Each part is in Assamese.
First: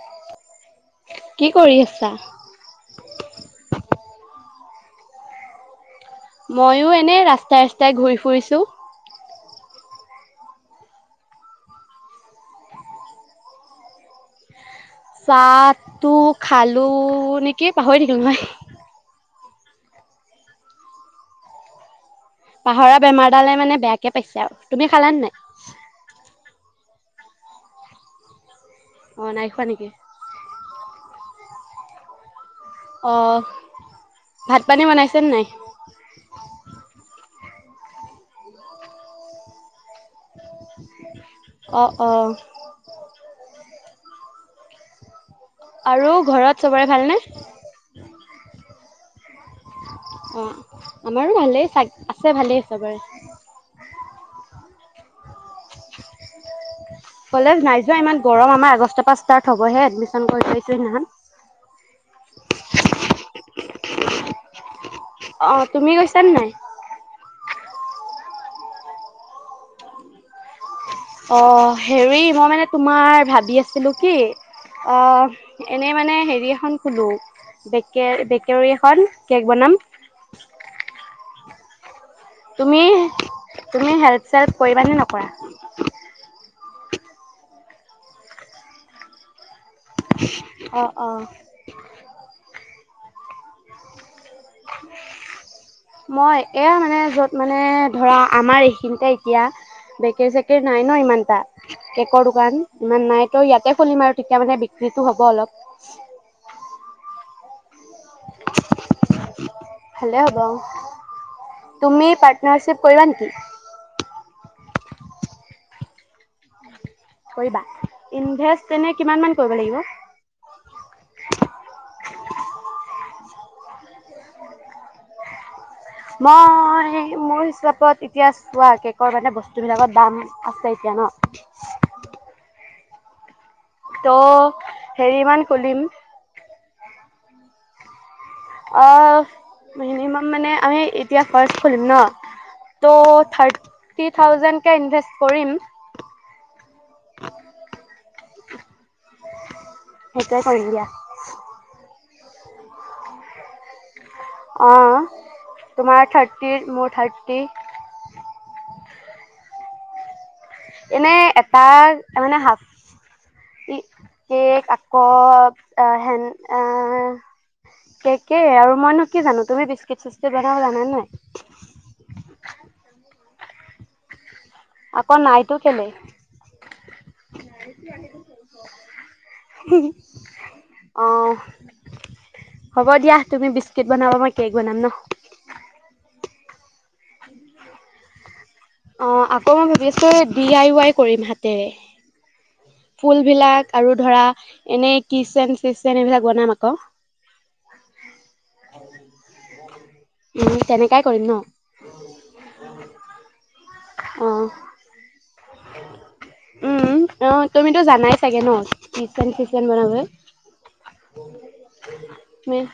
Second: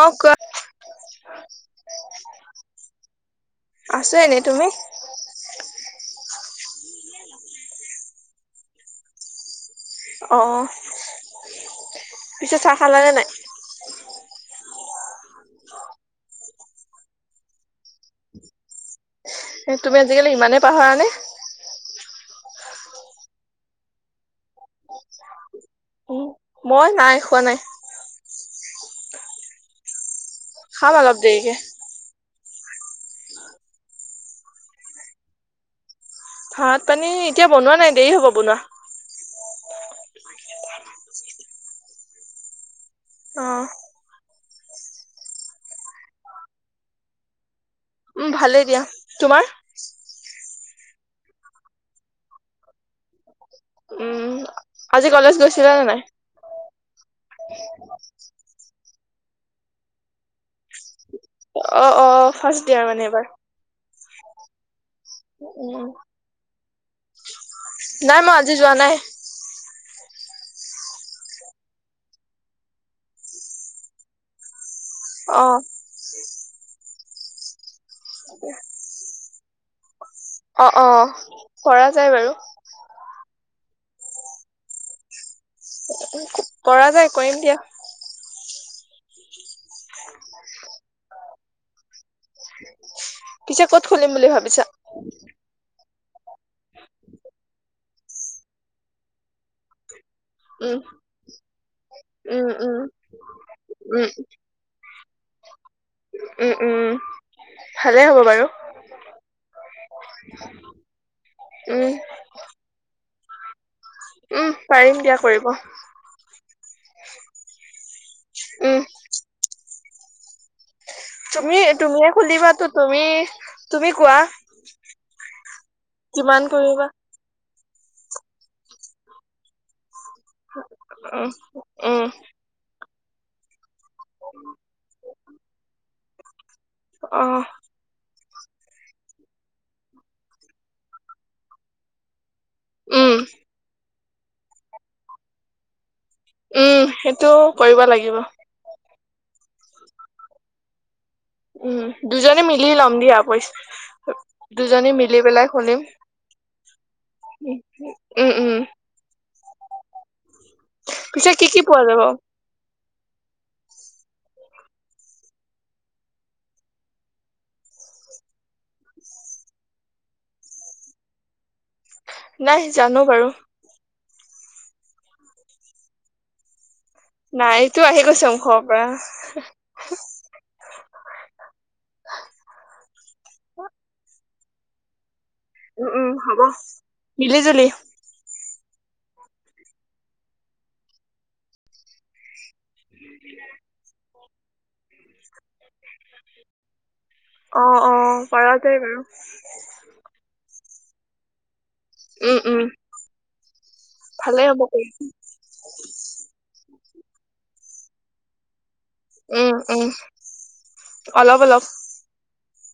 অ' ক কি কৰি আছা? আছো এনে, তুমি? নে ৰাস্তাই ৰাস্তাই ঘূৰি ফুৰিছো। অ', পিছে চাহ খালানে নাই? চাহটো খালো নেকি পাহৰি থাকিল নহয়। এ তুমি আজিকালি ইমানে পাহৰা নে? পাহৰা বেমাৰডালে মানে বেয়াকে পাইছে আৰু তুমি খালা নাই? উম মই নাই খোৱা নাই। অ', নাই খোৱা নেকি? খাম অলপ দেৰিকে। অ', ভাত পানী বনাইছেনে নাই? ভাত পানী এতিয়া বনোৱা নাই দেৰি হ'ব বনোৱা। অ', অ'। অ আৰু ঘৰত চবৰে ভালনে? উম ভালেই দিয়া, তোমাৰ? অ', আমাৰো ভালেই চ আছে ভালেই চবৰে। উম আজি কলেজ গৈছিলা নে নাই? কলেজ নাই যোৱা ইমান গৰম আমাৰ আগষ্ট পা ষ্টাৰ্ট হ'বহে এডমিচন কৰি থৈছো সেইদিনাখন। অ', অ', ফাৰ্ষ্ট দিয়াৰ মানে এইবাৰ। অ', উম তুমি গৈছানে নাই? নাই মই আজি যোৱা নাই। অ', হেৰি মই মানে তোমাৰ ভাবি আছিলো কি অ এনেই মানে হেৰি এখন খোলো। ব বেকাৰী এখন। কেক বনাম। অ', অ'। কৰা। তুমি তুমি হেল্প চেল্প কৰিব নে নকৰা? পৰা যায় কৰিম দিয়া। অ', অ'। [inaudible] পিছে কত খুলিম বুলি ভাবিছা? মই এয়া মানে য'ত মানে ধৰা আমাৰ এইখিনিতে এতিয়া চেী চেকী উম নাই ন ইমানটা কেকৰ উম দোকান উম ইমান নাই তো ইয়াতে খুলিম উম আৰু তেতিয়া মানে বিক্ৰী টো হ'ব অলপ। উম, উম। ভালেই হ'ব বাৰু ভালে হ'ব অ। উম তুমি পাৰ্টনাৰশ্বিপ কৰিবা নেকি? [inaudible] উহ, পাৰিম দিয়া কৰিব। কৰিবা, ইনভেষ্ট উম, এনে কিমান মান কৰিব লাগিব? তুমি তুমিয়ে খুলিবাতো তুমি তুমি কোৱা। কিমান কৰিবা মই মোৰ হিচাপ ক'ত এতিয়া চোৱা কেকৰ মানে বস্তুবিলাকত দাম আছে এতিয়া উম, উম, ন। ত' হেৰিমান খুলিম। অহ। অ', মিনিমাম মানে আমি এতিয়া ফাৰ্ষ্ট খুলিম ন। টু উম, থাৰ্ড থ্ৰী থাউজেণ্ডকে ইনভেষ্ট কৰিম। উম, সেইটো কৰিব লাগিব সেইটোৱে কৰিম দিয়া। উম, দুজনে মিলি লম দিয়া পইচা দুজনী অ', মিলি পেলাই খুলিম তোমাৰ থাৰ্ত টিত মোৰ থাৰ্টি। উম, উম, এনে, পিছে কি কি এটা, পোৱা যাব এ মানে হাফ ই কেক আক', হেন, এ, কেক এ আৰু, মইনো কি জানো, তুমি বিস্কুট চিস্কুট বনাব জানা নে নাই? নাই জানো বাৰু আকৌ নাইটো কেলে নাইটো আহি গৈছে মুখৰ পৰা। অঁ হ'ব দিয়া, তুমি বিস্কুট বনাবা, মই কেক বনাম ন। উম উম, হ'ব। মিলি জুলি অ, আকৌ মই ভাবি আছোঁ ডি আই ৱাই কৰিম হাতেৰে ফুলবিলাক আৰু ধৰা এনেই কিচেন চিচেন এইবিলাক বনাম আকৌ অ, অ' [unintelligible] বাৰু উম, তেনেকাই কৰিম ন? উম, উম। ভালে অঁ হ'ব কৰিম। উম, অ' তুমিতো জানাই চাগে ন? কিচেন উম, চিচেন উম, বনাবলৈ অলপ অলপ উম,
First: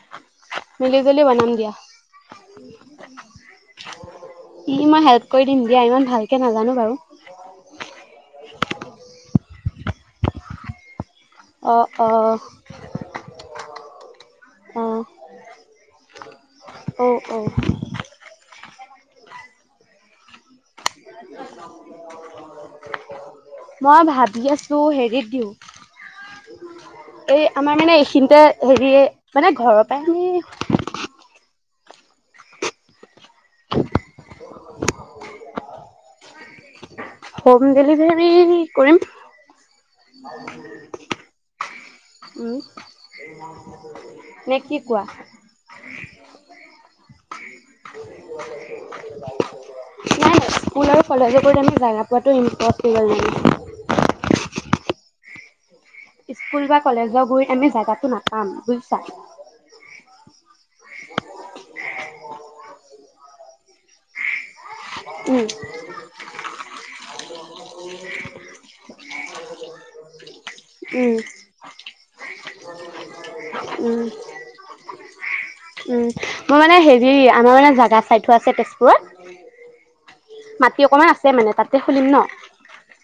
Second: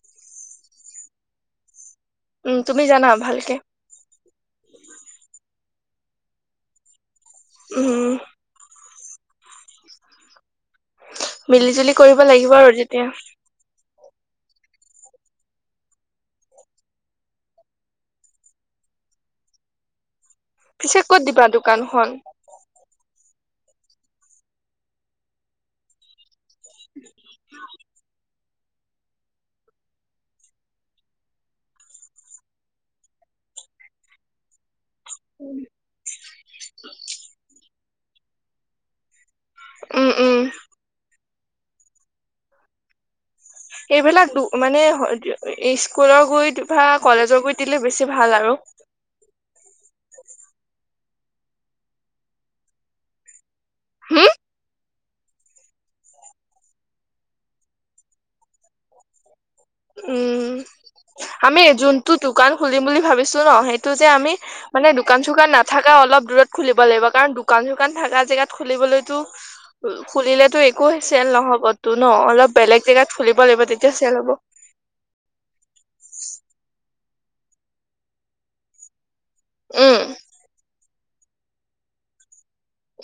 মিলি জুলি বনাম দিয়া। উম, তুমি জানা ভালকে উ মই হেল্প কৰি দিম এয়া ইমান ভালকৈ নাজানো বাৰু। উম অঁ মিলি-জুলি কৰিব লাগিব আৰু যেতিয়া। অহ, অ', অ'। পিছে ক'ত দিবা দোকানখন? মই ভাবি আছোঁ হেৰিত দিওঁ। এই আমাৰ মানে এইখিনিতে হেৰি মানে ঘৰৰ পৰাই আমি [inaudible] [inaudible] হোম ডেলিভাৰী কৰিম। উম উম [inaudible] উম। এইবিলাক দু নে কি মানে কোৱা স্কুলৰ গৈ বা কলেজত গৈ দিলে বেছি ভাল আৰু। কলেজে গৈ আমি জাগা যোৱাটো ইম্প'চিবল লাগিব। হম ইস্কুল বা কলেজৰ গৈ আমি জাগাটো নাপাম বুজিছা। উম, আমি যোনটো দোকান খুলিম বুলি ভাবিছোঁ ন, সেইটো যে আমি মানে দোকান উম চোকান নাথকা অলপ দূৰত খুলিব লাগিব কাৰণ দোকান চোকান থাকা জেগাত খুলিবলৈটো খুলিলেটো একো চেল উম নহ'বটো ন' অলপ বেলেগ জেগাত খুলিব লাগিব তেতিয়া উম চেল হ'ব। উম, মোৰ মানে হেৰি, আমাৰ মানে জাগা চাই থোৱা আছে তেজপুৰত। উম। মাটি অকণমান আছে মানে তাতে খুলিম ন'।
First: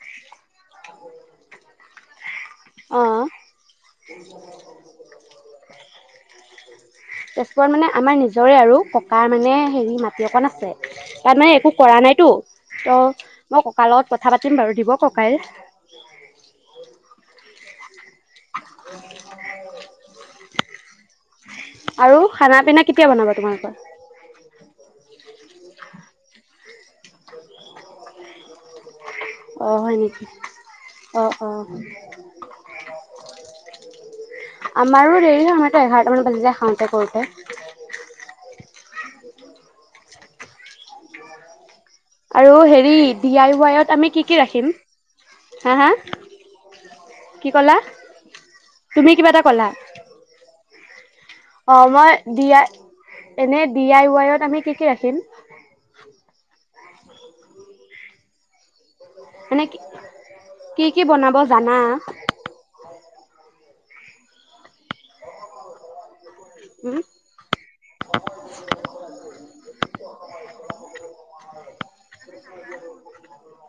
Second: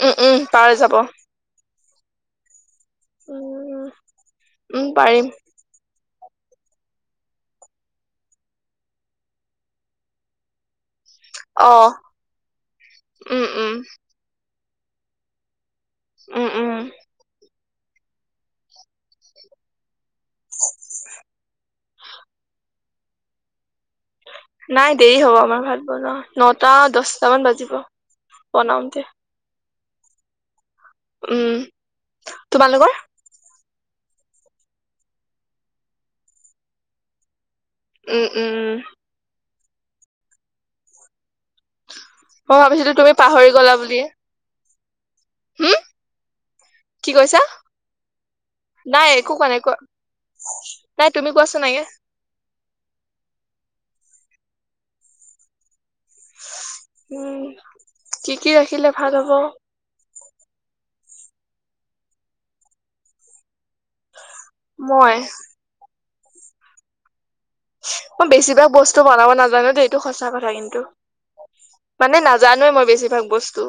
উম, উম, পাৰা যাব। অ উম, উম, পাৰিম। তেজপুৰত মানে আমাৰ নিজৰে আৰু ককাৰ মানে হেৰি মাটি অকণ আছে। তাত মানে একো অ কৰা নাইটো ত' উম মই উম ককাৰ লগত কথা পাতিম বাৰু। দিব ককাই। উম, উম। আৰু খানা পিনা কেতিয়া বনাবা তোমালোকৰ? নাই দেৰি হ'ব আমাৰ ভাত বনোৱা, নটা দছটা মান বাজিব বনাওঁতে। অ', হয় নেকি। অহ, উম অহ। তোমালোকৰ আমাৰো দেৰি হয়, আমাৰটো এঘাৰটামান বাজি যাই খাওঁতে কৰোঁতে। উম উম আৰু মই ভাবিছিলো হেৰি তুমি ডি পাহৰি আই গলা ৱাইত বুলিয়ে আমি কি কি ৰাখিম? হম হা-হা কি ক'লা নাই তুমি কিবা একো এটা কোৱা নাই ক'লা। কোৱা নাই তুমি কোৱাচোন অ আগে মই দিয়া। এনে ডি আই ৱাইত আমি কি-কি ৰাখিম? উম, কি-কি ৰাখিলে। ভাল হ'ব মানে কি। কি-কি বনাব জানা। মই। উম। মই বেছিভাগ বস্তু বনাব নাজানো দেই। এইটো সঁচা। কথা কিন্তু মানে নাজানোৱে মই বেছিভাগ বস্তু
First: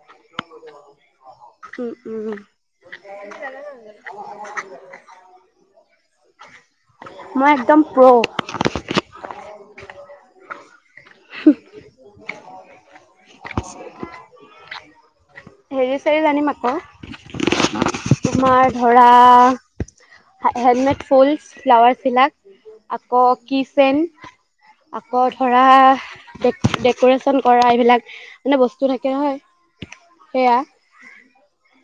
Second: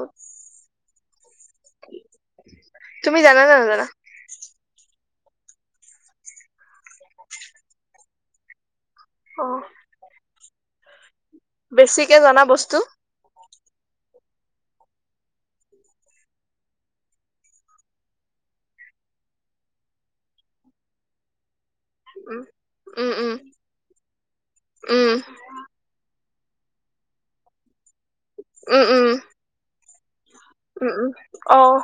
উম উম তুমি জানা নে নাজানা। মই একদম প্ৰও। [unintelligible] অহ। বেছিকে জানা বস্তু। হেৰি চাৰি জানিম আকৌ, তোমাৰ ধৰা, হেলমেট ফুল, ফ্লাৱাৰ চিলাক, উম উম আকৌ কি চেন, উম আকৌ ধৰা, ডক ডেক'ৰেশচন কৰা এইবিলাক, মানে বস্তু থাকে হয়। উম-উম, অ',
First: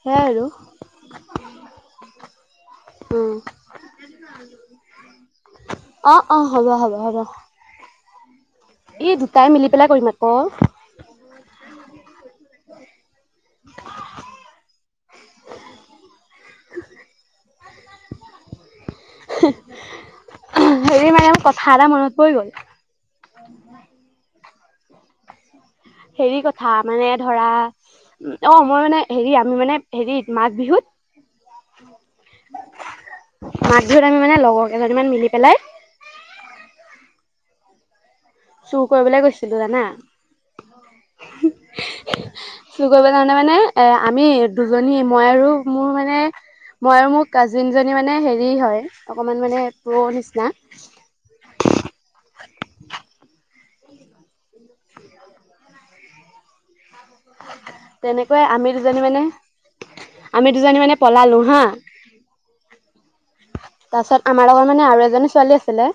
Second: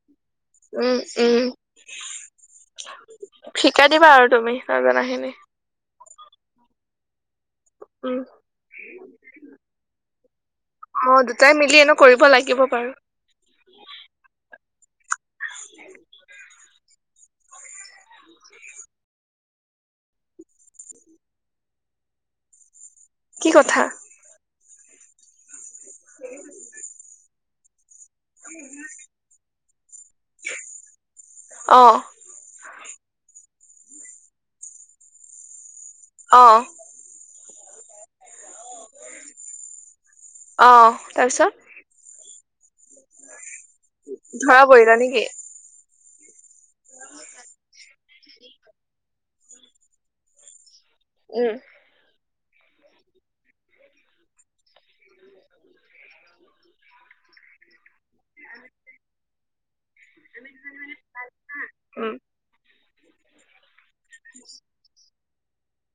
সেয়াই আৰু উম-উম উম, শিকাই দিবা আৰু তুমি ন জনাখিনি। অ-অ, হ'ব-হ'ব-হ'ব। মিলি পেলাই কৰিম আকৌ অহ দুটাই মিলি এনো কৰিব লাগিব। বাৰু। উম [unintelligible] হেৰি কথা এটা মনত পৰি গ'ল,। কি কথা? হেৰি কথা মানে ধৰা, উ অ মই মানে, হেৰি আমি মানে, হেৰি মাঘ বিহুত, অ মাঘ বিহু আমি মানে লগৰ কেইজনীমান মিলি পেলাই, অঁ চোৰ কৰিবলৈ গৈছিলো জানা। অ তাৰপিছত হয় [inaudible] কি কৰিব কাৰণে মানে, আমি ধৰা পৰিলা দুজনী নেকি মই আৰু মোৰ মানে, মই আৰু মোৰ কাজিন জনী মানে হেৰি হয়। অকমান মানে প্ৰও নিচিনা। উম। [inaudible] [inaudible] তেনেকুৱাই, আমি দুজনী মানে আমি দুজনী মানে পলালো হা উম [inaudible] পাছত আমাৰ লগত মানে আৰু এজনী ছোৱালী আছিলে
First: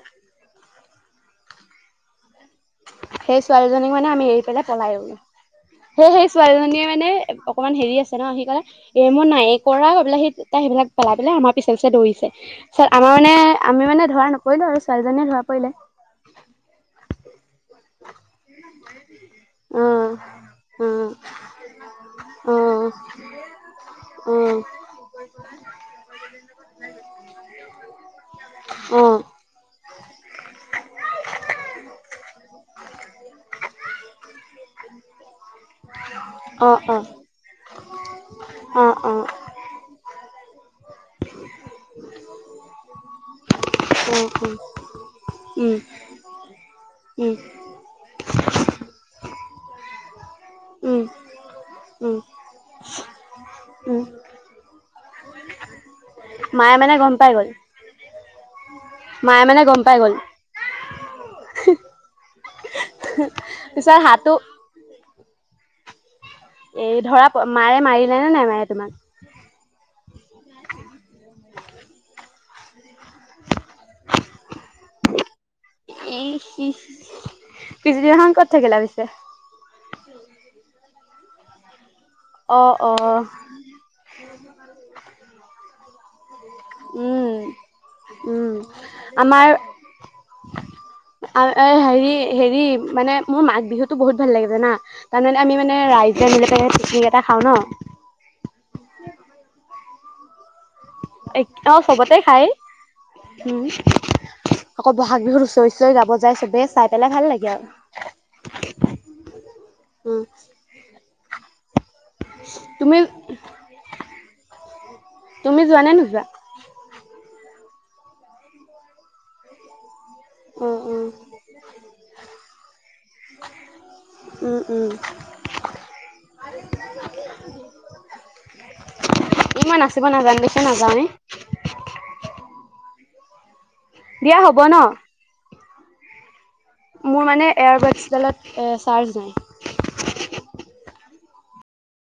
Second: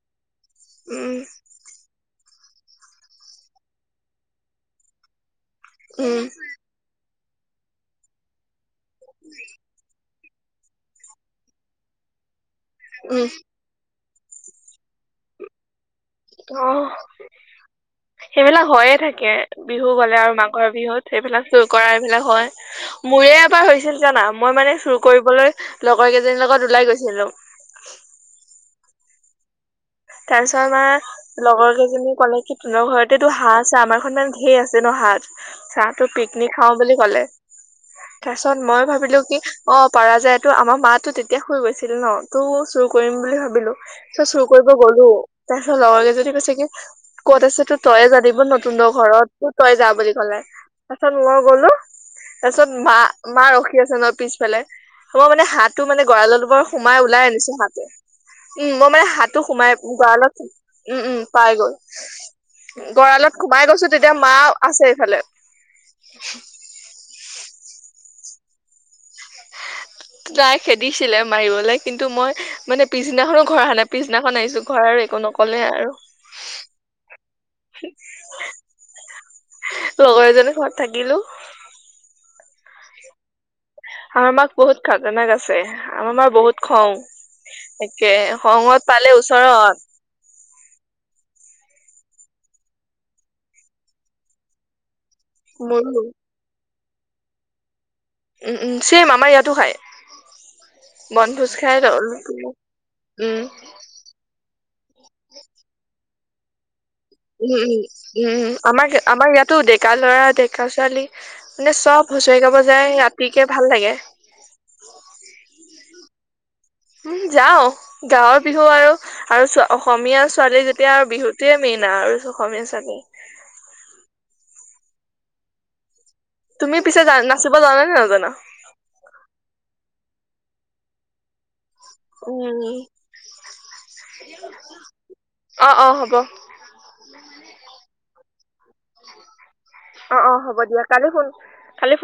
উ সেই ছোৱালীজনীক মানে আমি এৰি পেলাই পলাই গলো। সে- উম সেই ছোৱালীজনীয়ে মানে অকমান হেৰি আছে ন, সেইকাৰণে এ, মই নাই এ কৰা অ' এইবিলাক হেইত তাই সেইবিলাক পেলাই পেলাই, আমাৰ পিছে পিছে দৌৰিছে। ছত, আমাৰ উম মানে, আমি মানে ধৰা নপৰিলোঁ আৰু, ছোৱালীজনীয়ে ধৰা পৰিলে। অ সেইবিলাক হৈয়ে থাকে, অ বিহু বজাৰ আৰু মাঘৰ বিহুত, সেইবিলাক চুৰ কৰা এইবিলাক হয়। মোৰে এবাৰ হৈছিল জানা, অ অ মই অ মানে চুৰ কৰিবলৈ লগৰ কেইজনীৰ লগত ওলাই গৈছিলো উম তাৰছত আমাৰ, লগৰ কেইজ জনী ক'লে কি, তোতৰ ঘৰতেতো হাঁহ আছে, আমাৰ [inaudible] সেই আছে ন হাত চাহটো পিকনিক খাওঁ অ', বুলি অ', ক'লে তাৰিছত মই অ', ভাবিলো অ', অ', কি অ', পাৰা যায়। টো আমাৰ মটো তেতিয়া শুই গৈছিল ন তো চুৰ কৰিম বুলি ভাবিলো চ' উম, চুৰ কৰি গ'লো তাৰপিছত লগ লগে যদি কৈছে কি উম, ক'ত আছে তো তয়ে জানিব নতুন ঘৰত তো তই যা বুলি ক'লে। উম, তাৰপিছত মই গ'লো উম, তাৰপিছত মা মা ৰখি আছে উম, ন' পিছফালে মই মানে হাতটো মানে গৰালত বৰ মায়ে মানে সোমাই গম ওলাই পাই গ'ল, আনিছো হাতে উম, মই মানে হাত টো মায়ে মানে সোমাই গম পাই গ'ল, গৰালত উম, উম, পাই গ'ল। [inaudible] গৰালত সোমাই গৈছোঁ পিছত তেতিয়া হাতটো মা আছে এইফালে। এই ধৰা মাৰে মাৰিলে নে নাই মাৰে তোমাক? তাই খেদিছিলে মাৰিবলৈ কিন্তু মই মানে পিছদিনাখনো ঘৰ আহা নাই পিছদিনাখন আহিছো ঘৰ আৰু একো নকলে আৰু ইচ ইচ পিছদিনাখন ক'ত থাকিলা পিছে? লগৰ এজনী ঘৰত থাকিলো অ অ আমাৰ মাক বহুত খাতনাক আছে আমাৰ মা‌ বহুত খং উম, একে খঙত পালে ওচৰত এ হেৰি হেৰি মানে মোৰ মাঘ বিহুতো বহুত ভাল লাগে জানা তাৰমানে আমি মানে মোৰো ৰাইজে [unintelligible] বি এটা খাওঁ ন? উম উম চেম আমাৰ ইয়াটো খায়। এক অঁ সবতে খায়, উম আকৌ ব'হাগ বিহুত হুচৰি হুচই গাব যায় সবে চাই পেলাই ভাল লাগে আৰু। উম-উম-উম উম্ আমাৰ আমাৰ ইয়াতো ডেকা উম, ল'ৰা ডেকা ছোৱালী মানে সব হুঁচৰি গাব যায় তুমি ৰাতিকে ভাল লাগে। তুমি যোৱা নে নোযোৱা? যাওঁ, গাঁৱৰ বিহু আৰু আৰু চ অসমীয়া ছোৱালী উম, যেতিয়া উম, আৰু বিহুটোৱে মেইন আৰু অসমীয়া ছোৱালী। উম, উম। তুমি পিছে নাচিব জানা নে নাজানা? এই মই নাচিব নাজানো দেখিয়ে নাযাওঁৱেই। দিয়া হ'ব ন' [inaudible] অঁ অঁ হ'ব। মোৰ মানে এয়াৰবেকছডালত চাৰ্জ নাই অ-অ হ'ব দিয়া কালি ফোন কালি